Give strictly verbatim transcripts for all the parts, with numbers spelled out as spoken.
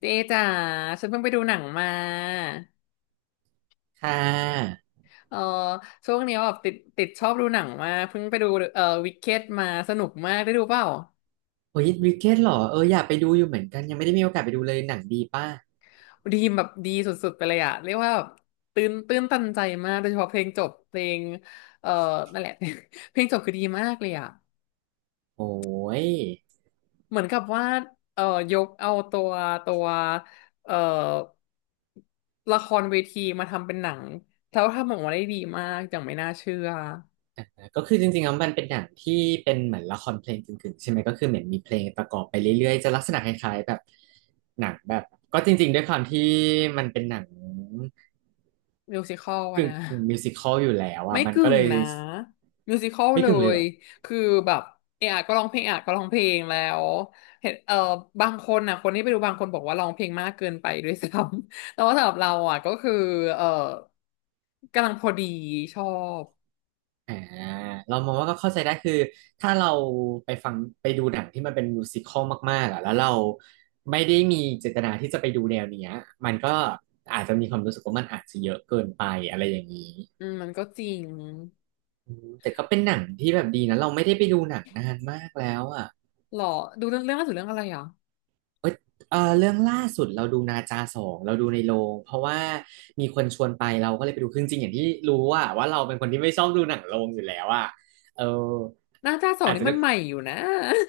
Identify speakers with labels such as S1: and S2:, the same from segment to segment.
S1: เจ๊จ๋าฉันเพิ่งไปดูหนังมา
S2: ค่ะ
S1: เออช่วงนี้แบบติดติดชอบดูหนังมากเพิ่งไปดูเอ่อวิกเก็ตมาสนุกมากได้ดูเปล่า
S2: โอ้ยวิกเก็ตหรอเอออยากไปดูอยู่เหมือนกันยังไม่ได้มีโอกาสไปดูเลยหนังดีป่ะ
S1: ดีมแบบดีสุดๆไปเลยอะเรียกว่าแบบตื่นตื่นตันใจมากโดยเฉพาะเพลงจบเพลงเอ่อนั่นแหละ เพลงจบคือดีมากเลยอะ
S2: โอ้ย
S1: เหมือนกับว่าเอ่อยกเอาตัวตัวเอ่อละครเวทีมาทำเป็นหนังแล้วทำออกมาได้ดีมากอย่างไม่น่าเชื่อ
S2: ก็คือจริงๆแล้วมันเป็นหนังที่เป็นเหมือนละครเพลงกึ่งๆใช่ไหมก็คือเหมือนมีเพลงประกอบไปเรื่อยๆจะลักษณะคล้ายๆแบบหนังแบบก็จริงๆด้วยความที่มันเป็นหนัง
S1: มิวสิคอลนะ
S2: กึ่งๆมิวสิคอลอยู่แล้วอ่ะ
S1: ไม่
S2: มัน
S1: กึ่
S2: ก็
S1: ง
S2: เลย
S1: นะมิวสิค l ล
S2: ไม่
S1: เล
S2: กึ่งเลยเห
S1: ย
S2: รอ
S1: คือแบบเอะอะก็ร้องเพลงเอะอะก็ร้องเพลงแล้วเห็นเออบางคนนะคนที่ไปดูบางคนบอกว่าร้องเพลงมากเกินไปด้วยซ้ำ แต่ว่าสำหรับเราอ่ะก็คือเออกำลังพอดีชอบ
S2: อ่าเรามองว่าก็เข้าใจได้คือถ้าเราไปฟังไปดูหนังที่มันเป็นมิวสิคอลมากๆอ่ะแล้วเราไม่ได้มีเจตนาที่จะไปดูแนวเนี้ยมันก็อาจจะมีความรู้สึกว่ามันอาจจะเยอะเกินไปอะไรอย่างนี้
S1: อืมมันก็จริง
S2: อืมแต่ก็เป็นหนังที่แบบดีนะเราไม่ได้ไปดูหนังนานมากแล้วอ่ะ
S1: หรอดูเรื่องเรื่องล่าสุดเรื่องอะไรอ่ะ
S2: เอ้ยเออเรื่องล่าสุดเราดูนาจาสองเราดูในโรงเพราะว่ามีคนชวนไปเราก็เลยไปดูคือจริงๆอย่างที่รู้ว่าว่าเราเป็นคนที่ไม่ชอบดูหนังโรงอยู่แล้วอ่ะเออ
S1: หน้าจ้าสอง
S2: อาจ
S1: นี่
S2: จะ
S1: มันใหม่อยู่นะ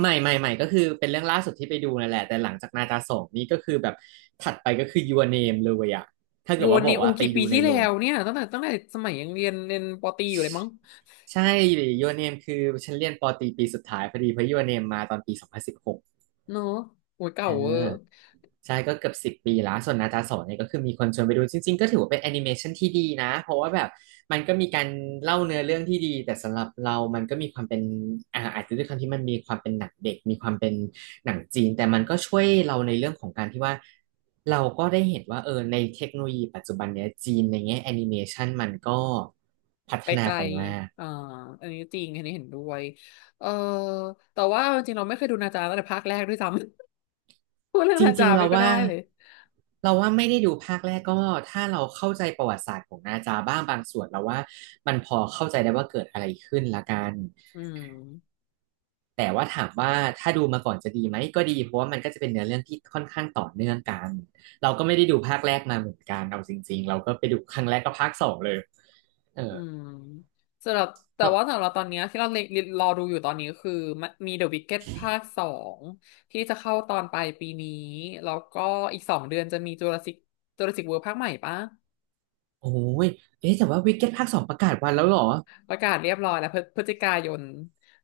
S2: ไม่ไม่ไม่ก็คือเป็นเรื่องล่าสุดที่ไปดูนั่นแหละแต่หลังจากนาจาสองนี่ก็คือแบบถัดไปก็คือ Your Name เลยอะถ้า
S1: โย
S2: เกิดว่า
S1: น
S2: บ
S1: ใน
S2: อก
S1: อู
S2: ว่าไป
S1: กี่ปี
S2: ดูใน
S1: ที่
S2: โร
S1: แล้
S2: ง
S1: วเนี่ยตั้งแต่ตั้งแต่สมัยยังเรียนเรียนปอตรีอยู่เลยมั้ง
S2: ใช่ Your Name คือฉันเรียนปอตรีปีสุดท้ายพอดีเพราะ Your Name มาตอนปีสองพันสิบหก
S1: เนอะโอ้ยเก่า
S2: อ่า
S1: เวอร์
S2: ใช่ก็เกือบสิบปีแล้วส่วนนาจาโสเนี่ยก็คือมีคนชวนไปดูจริงๆก็ถือว่าเป็นแอนิเมชันที่ดีนะเพราะว่าแบบมันก็มีการเล่าเนื้อเรื่องที่ดีแต่สำหรับเรามันก็มีความเป็นอ่าอาจจะด้วยความที่มันมีความเป็นหนังเด็กมีความเป็นหนังจีนแต่มันก็ช่วยเราในเรื่องของการที่ว่าเราก็ได้เห็นว่าเออในเทคโนโลยีปัจจุบันเนี้ยจีนในแง่แอนิเมชันมันก็พัฒ
S1: ไป
S2: นา
S1: ไกล
S2: ไปมาก
S1: อ่าอันนี้จริงอันนี้เห็นด้วยเออแต่ว่าจริงๆเราไม่เคยดูนาจาตั้งแต่ภาคแรกด้วยซ้ำ พูดเรื่อ
S2: จ
S1: ง
S2: ร
S1: นา
S2: ิ
S1: จา
S2: งๆ
S1: ไม่
S2: เรา
S1: ค่อย
S2: ว่า
S1: ได้เลย
S2: เราว่าไม่ได้ดูภาคแรกก็ถ้าเราเข้าใจประวัติศาสตร์ของนาจาบ้างบางส่วนเราว่ามันพอเข้าใจได้ว่าเกิดอะไรขึ้นละกัน
S1: อืม
S2: แต่ว่าถามว่าถ้าดูมาก่อนจะดีไหมก็ดีเพราะว่ามันก็จะเป็นเนื้อเรื่องที่ค่อนข้างต่อเนื่องกันเราก็ไม่ได้ดูภาคแรกมาเหมือนกันเอาจริงๆเราก็ไปดูครั้งแรกก็ภาคสองเลยเอ
S1: อื
S2: อ
S1: มสำหรับแต่
S2: ครั
S1: ว่า
S2: บ
S1: สำหรับตอนเนี้ยที่เราเล็งรอดูอยู่ตอนนี้คือมันมี The Wicked ภาคสองที่จะเข้าตอนปลายปีนี้แล้วก็อีกสองเดือนจะมี Jurassic Jurassic World ภาคใหม่ปะ
S2: โอ้ยเอ๊ะแต่ว่าวิกเก็ตภาคสองประกาศวันแล้วเหรอ
S1: ประกาศเรียบร้อยแล้วพฤพฤศจิกายน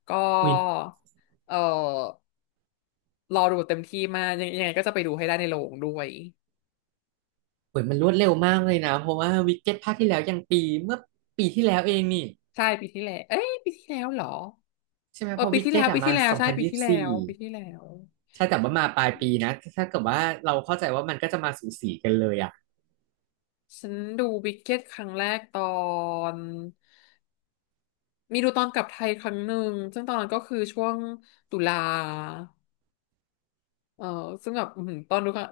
S1: ก็
S2: อุ้ย
S1: เออรอดูเต็มที่มากยังยังไงก็จะไปดูให้ได้ในโรงด้วย
S2: เหมือนมันรวดเร็วมากเลยนะเพราะว่าวิกเก็ตภาคที่แล้วยังปีเมื่อปีที่แล้วเองนี่
S1: ใช่ปีที่แล้ว เอ้ยปีที่แล้วเหรอ
S2: ใช่ไหม
S1: เอ
S2: เพ
S1: อ
S2: ราะ
S1: ปี
S2: วิก
S1: ที่
S2: เก็
S1: แล้
S2: ต
S1: ว
S2: อะ
S1: ปี
S2: มา
S1: ที่แล้ว
S2: สอง
S1: ใช่
S2: พัน
S1: ปี
S2: ยี่สิ
S1: ที่
S2: บ
S1: แล้
S2: สี่
S1: วปีที่แล้ว
S2: ใช่แต่ว่ามาปลายปีนะถ้าเกิดว่าเราเข้าใจว่ามันก็จะมาสูสีกันเลยอ่ะ
S1: ฉันดูวิกเก็ตครั้งแรกตอนมีดูตอนกลับไทยครั้งหนึ่งซึ่งตอนนั้นก็คือช่วงตุลาเออซึ่งแบบอื้อหือตอนดูครั้ง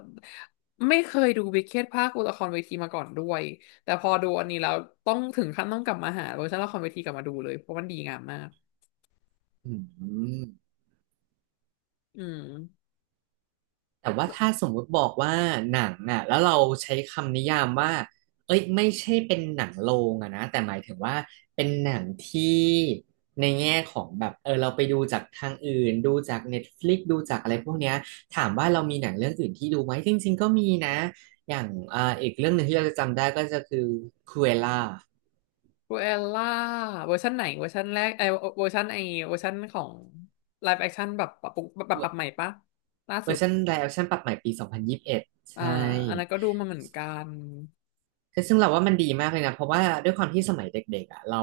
S1: ไม่เคยดูวิกเก็ตภาคละครเวทีมาก่อนด้วยแต่พอดูอันนี้แล้วต้องถึงขั้นต้องกลับมาหาเวอร์ชันละครเวทีกลับมาดูเลยเพราะมันดีงามมาก
S2: อืม
S1: อืม
S2: แต่ว่าถ้าสมมุติบอกว่าหนังอ่ะแล้วเราใช้คำนิยามว่าเอ้ยไม่ใช่เป็นหนังโรงอะนะแต่หมายถึงว่าเป็นหนังที่ในแง่ของแบบเออเราไปดูจากทางอื่นดูจาก Netflix ดูจากอะไรพวกเนี้ยถามว่าเรามีหนังเรื่องอื่นที่ดูไหมจริงๆก็มีนะอย่างอ่าอีกเรื่องหนึ่งที่เราจะจำได้ก็จะคือคูเอล่า
S1: ครูเอลล่าเวอร์ชันไหนเวอร์ชันแรกไอเวอร์ชันไอเวอร์ชันของไลฟ์แอคชั่นแบบปรับปรุงปรับปรับให
S2: เ
S1: ม่ปะล่า
S2: ว
S1: สุ
S2: อ
S1: ด
S2: ร์ชันไลฟ์แอคชั่นปรับใหม่ปีสองพันยี่สิบเอ็ด
S1: อ่า
S2: ใช่
S1: อันนั้นก็ดูมาเหมือนกัน
S2: ซึ่งเราว่ามันดีมากเลยนะเพราะว่าด้วยความที่สมัยเด็กๆอ่ะเรา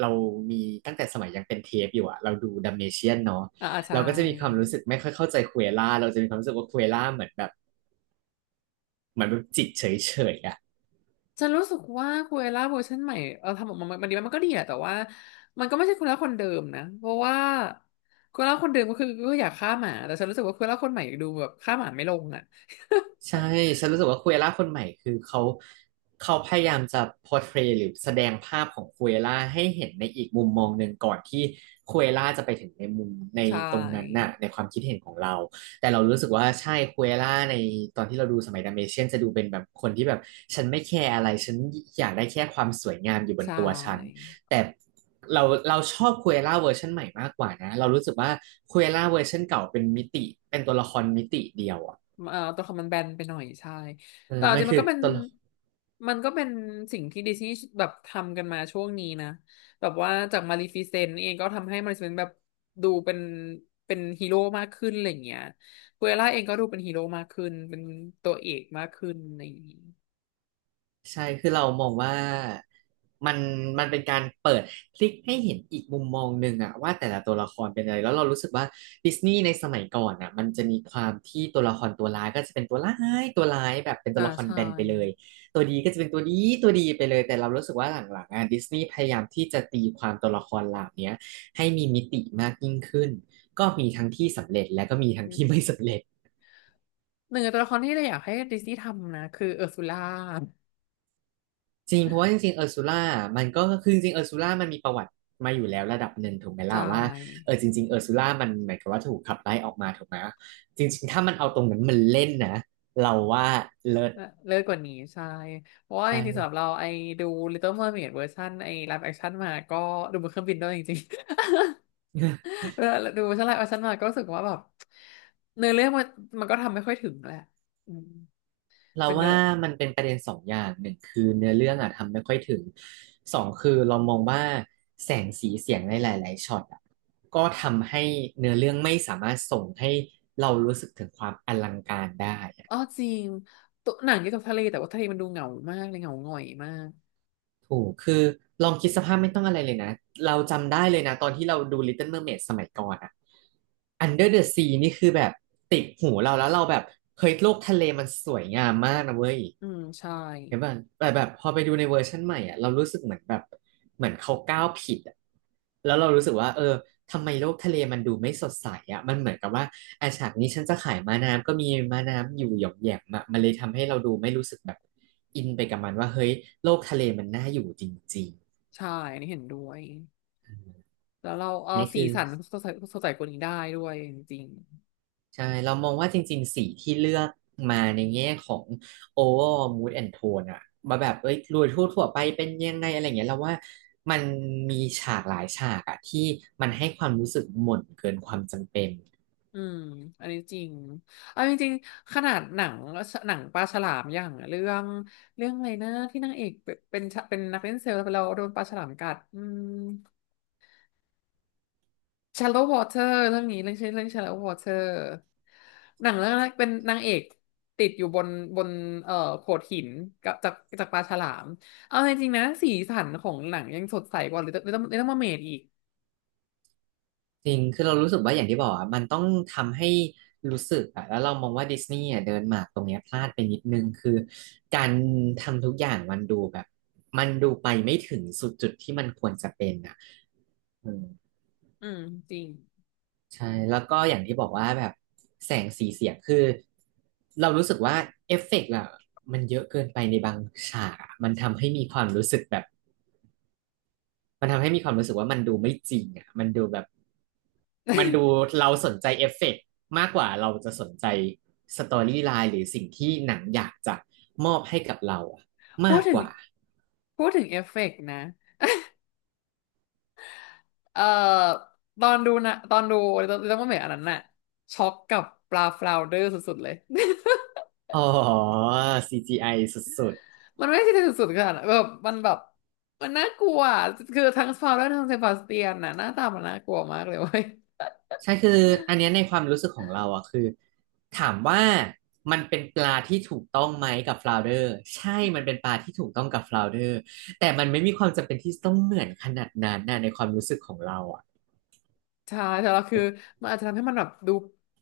S2: เรามีตั้งแต่สมัยยังเป็นเทปอยู่อ่ะเราดูดัมเมเชียนเนาะ
S1: อ่าอ่าใช่
S2: เราก็จะมีความรู้สึกไม่ค่อยเข้าใจคุเอล่าเราจะมีความรู้สึกว่าคุเอล่าเหมือนแบบเหมือนแบบจิตเฉยๆอ่ะ
S1: ฉันรู้สึกว่าคูเอล่าเวอร์ชันใหม่เออทำออกมามันดีมันก็ดีอะแต่ว่ามันก็ไม่ใช่คูเอล่าคนเดิมนะเพราะว่าคูเอล่าคนเดิมก็คือก็อยากฆ่าหมาแต่ฉันรู้สึกว่าคูเอล่าคนใหม่ดูแบบฆ่าหมาไม่ลงอะ
S2: ใช่ฉันรู้สึกว่าคุเอล่าคนใหม่คือเขาเขาพยายามจะ portray หรือแสดงภาพของคุเอล่าให้เห็นในอีกมุมมองหนึ่งก่อนที่คุเอล่าจะไปถึงในมุมใน
S1: ใช
S2: ตรงนั้น
S1: ่
S2: น่ะในความคิดเห็นของเราแต่เรารู้สึกว่าใช่คุเอล่าในตอนที่เราดูสมัยดัมเมเชียนจะดูเป็นแบบคนที่แบบฉันไม่แคร์อะไรฉันอยากได้แค่ความสวยงามอยู่บน
S1: ใช่
S2: ตัวฉันแต่เราเราชอบคุเอล่าเวอร์ชันใหม่มากกว่านะเรารู้สึกว่าคุเอล่าเวอร์ชันเก่าเป็นมิติเป็นตัวละครมิติเดียวอะ
S1: เอ่อตัวคำมันแบนไปหน่อยใช่
S2: เออ
S1: แต่เอา
S2: มั
S1: จ
S2: น
S1: ริงมั
S2: คื
S1: น
S2: อ
S1: ก็เป็น
S2: ตลก
S1: มันก็เป็นสิ่งที่ดิสนีย์แบบทำกันมาช่วงนี้นะแบบว่าจากมาลีฟิเซนต์เองก็ทำให้มาลีฟิเซนต์แบบดูเป็นเป็นฮีโร่มากขึ้นอะไรอย่างเงี้ยคุเอล่าเองก็ดูเป็นฮีโร่มากขึ้นเป็นตัวเอกมากขึ้นในี้
S2: ใช่คือเรามองว่ามันมันเป็นการเปิดพลิกให้เห็นอีกมุมมองหนึ่งอะว่าแต่ละตัวละครเป็นอะไรแล้วเรารู้สึกว่าดิสนีย์ในสมัยก่อนอะมันจะมีความที่ตัวละครตัวร้ายก็จะเป็นตัวร้ายตัวร้ายแบบเป็นตั
S1: อ่า
S2: วละคร
S1: ใช่
S2: แบนไปเลยตัวดีก็จะเป็นตัวดีตัวดีไปเลยแต่เรารู้สึกว่าหลังๆอะดิสนีย์พยายามที่จะตีความตัวละครเหล่าเนี้ยให้มีมิติมากยิ่งขึ้นก็มีทั้งที่สำเร็จและก็มีทั้งที่ไม่สำเร็จ
S1: หนึ่งในตัวละครที่เราอยากให้ดิสนีย์ทำนะคือเออร์ซูล่า
S2: จริงเพราะว่าจริงๆเออร์ซูล่ามันก็คือจริงๆเออร์ซูล่ามันมีประวัติมาอยู่แล้วระดับหนึ่งถูกไหม
S1: ใช
S2: ล่ะว่าเอ
S1: ่
S2: อจริงๆเออร์ซูล่ามันหมายความว่าถูกขับไล่ออกมาถูกไหมจริงๆถ้ามันเอาตรงนั้นมันเล่นนะเราว่าเลิศ
S1: เลิเลิศกว่านี้ใช่เพราะว่า
S2: ใ
S1: จริงๆสำหรับ
S2: ช่
S1: เราไอ้ดู Little Mermaid เวอร์ชันไอ้ live action มาก็ดูบนเครื่องบินด้วยจริงๆ ดูดูเวอร์ชัน live action มาก็รู้สึกว่าแบบเนื้อเรื่องมันมันก็ทำไม่ค่อยถึงแหละอืม
S2: เรา
S1: เป็นเนื้อ
S2: ว่ามันเป็นประเด็นสองอย่างหนึ่งคือเนื้อเรื่องอะทำไม่ค่อยถึงสองคือเรามองว่าแสงสีเสียงในหลายๆช็อตอะก็ทำให้เนื้อเรื่องไม่สามารถส่งให้เรารู้สึกถึงความอลังการได้
S1: อ๋อจริงตัวหนังเกี่ยวกับทะเลแต่ว่าทะเลมันดูเหงามากเลยเหงาหงอยมาก
S2: ถูกคือลองคิดสภาพไม่ต้องอะไรเลยนะเราจำได้เลยนะตอนที่เราดู Little Mermaid สมัยก่อนอะ Under the Sea นี่คือแบบติดหูเราแล้วเราแบบเฮ้ยโลกทะเลมันสวยงามมากนะเว้ย
S1: อืมใช่
S2: เห็นป่ะแต่แบบพอไปดูในเวอร์ชันใหม่อะเรารู้สึกเหมือนแบบเหมือนเขาก้าวผิดอะแล้วเรารู้สึกว่าเออ ทำไมโลกทะเลมันดูไม่สดใสอ่ะมันเหมือนกับว่าอาฉากนี้ฉันจะขายม้าน้ำก็มีม้าน้ำอยู่หย่อมแหย่มอะมันเลยทำให้เราดูไม่รู้สึกแบบอินไปกับมันว่าเฮ้ยโลกทะเลมันน่าอยู่จริง
S1: ใช่อันนี้เห็นด้วยแล้วเรา
S2: ๆอั
S1: เอา
S2: นนี้
S1: สี
S2: คือ
S1: สันสดใสสดใสกว่านี้ได้ด้วยจริง
S2: ใช่เรามองว่าจริงๆสีที่เลือกมาในแง่ของ overall mood and tone อะมาแบบเอ้ยโดยทั่วๆไปเป็นยังไงอะไรอย่างเงี้ยเราว่ามันมีฉากหลายฉากอะที่มันให้ความรู้สึกหม่นเกินความจำเป็น
S1: อืมอันนี้จริงเอาจริงๆขนาดหนังหนังปลาฉลามอย่างเรื่องเรื่องอะไรนะที่นางเอกเป็นเป็นเป็นนักเล่นเซลล์แล้วโดนปลาฉลามกัดอืม Shallow Water เรื่องนี้เรื่องชื่อเรื่อง Shallow Water หนังเรื่องนั้นเป็นนางเอกติดอยู่บนบนเอ่อโขดหินกับจากจากปลาฉลามเอาจริงๆนะสีสันของหนังยังสดใสกว่าลิตเติ้ลลิตเติ้ลมาเมดอีก
S2: จริงคือเรารู้สึกว่าอย่างที่บอกอ่ะมันต้องทำให้รู้สึกอ่ะแล้วเรามองว่าดิสนีย์อ่ะเดินหมากตรงเนี้ยพลาดไปนิดนึงคือการทำทุกอย่างมันดูแบบมันดูไปไม่ถึงสุดจุดที่มันควรจะเป็นอ่ะอืม
S1: อืมจริง
S2: ใช่แล้วก็อย่างที่บอกว่าแบบแสงสีเสียงคือเรารู้สึกว่าเอฟเฟกต์อะมันเยอะเกินไปในบางฉากอะมันทำให้มีความรู้สึกแบบ มันทำให้มีความรู้สึกว่ามันดูไม่จริงอ่ะมันดูแบบมันดูเราสนใจเอฟเฟกต์มากกว่าเราจะสนใจสตอรี่ไลน์หรือสิ่งที่หนังอยากจะมอบให้กับเราอะ
S1: พู
S2: มา
S1: ด
S2: ก
S1: ถึ
S2: ก
S1: ง
S2: ว่า
S1: พูดถึงเอฟเฟกต์นะ เอ่อตอนดูนะตอนดูเรื่องว่าเหมือนอันนั้นน่ะช็อกกับปลาฟลาวเดอร์สุดๆเลย
S2: อ๋อ ซี จี ไอ สุด
S1: มันไม่ใช่สุดๆขนาดนั้นแบบมันแบบมันน่ากลัวอะคือทั้งฟลาวแลทั้งเซบาสเตียนน่ะหน้าตามันน่ากลัวมากเลยเว้ย
S2: ๆใช่คืออันเนี้ยในความรู้สึกของเราอะคือถามว่ามันเป็นปลาที่ถูกต้องไหมกับฟลาวเดอร์ใช่ มันเป็นปลาที่ถูกต้องกับฟลาวเดอร์แต่มันไม่มีความจำเป็นที่ต้องเหมือนขนาดนั้นนะในความรู้สึกของเราอะ
S1: ใช่แต่เราคือมันอาจจะทำให้มันแบบดู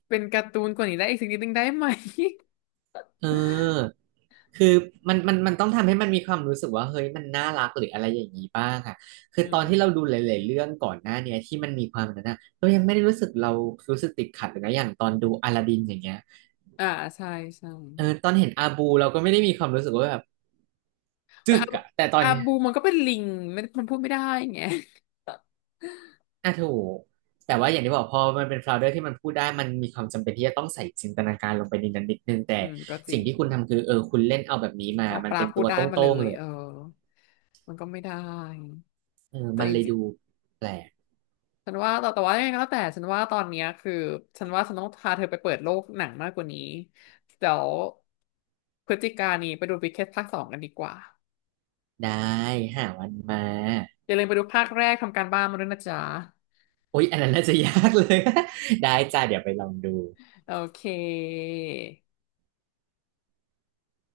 S1: เป็นการ์ตูนกว่านี้ได้อีกสักนิดนึงได้ไหม
S2: เออคือมันมันมันต้องทำให้มันมีความรู้สึกว่าเฮ้ยมันน่ารักหรืออะไรอย่างนี้บ้างอ่ะ คือ
S1: อื
S2: ตอน
S1: ม
S2: ที่เราดูหลายๆเรื่องก่อนหน้าเนี้ยที่มันมีความแบบนั้นอ่ะเรายังไม่ได้รู้สึกเรารู้สึกติดขัดเลยนะอย่างตอนดูอลาดินอย่างเงี้ย
S1: อ่าใช่ใช่
S2: เออตอนเห็นอาบูเราก็ไม่ได้มีความรู้สึกว่าแบบ
S1: แต่
S2: จึก
S1: อาบู
S2: อ่ะแต่ตอน
S1: อา
S2: เนี้ย
S1: บูมันก็เป็นลิงไม่มันพูดไม่ได้ไง
S2: อ่ะถูกแต่ว่าอย่างที่บอกพอมันเป็นฟลาวเดอร์ที่มันพูดได้มันมีความจำเป็นที่จะต้องใส่จินตนาการลงไปในนั้นนิดนึง แต่
S1: อืมก็จริ
S2: สิ่ง
S1: ง
S2: ที่คุณทำคือเออคุณเล่นเอาแบบนี้มา
S1: เอา
S2: มั
S1: ป
S2: น
S1: ลา
S2: เป็น
S1: พู
S2: ตั
S1: ด
S2: ว
S1: ได้
S2: โต
S1: มา
S2: ้
S1: เล
S2: งๆ
S1: ย
S2: เลย
S1: เออมันก็ไม่ได้
S2: เออ
S1: แต่
S2: มัน
S1: จ
S2: เลย
S1: ริง
S2: ดูแปลก
S1: ๆฉันว่าแต่แต่ว่ายังไงก็แล้วแต่ฉันว่าตอนเนี้ยคือฉันว่าฉันต้องพาเธอไปเปิดโลกหนังมากกว่านี้เดี๋ยวพฤศจิกายนนี้ไปดูวิกเก็ตภาคสองกันดีกว่า
S2: ได้หาวันมา
S1: อย่าลืมไปดูภาคแรกทำการบ้านมาด้วยนะจ๊ะ
S2: อุ๊ยอันนั้นน่าจะยากเลย ได้จ้าเดี๋ยวไปลองดู
S1: โอเค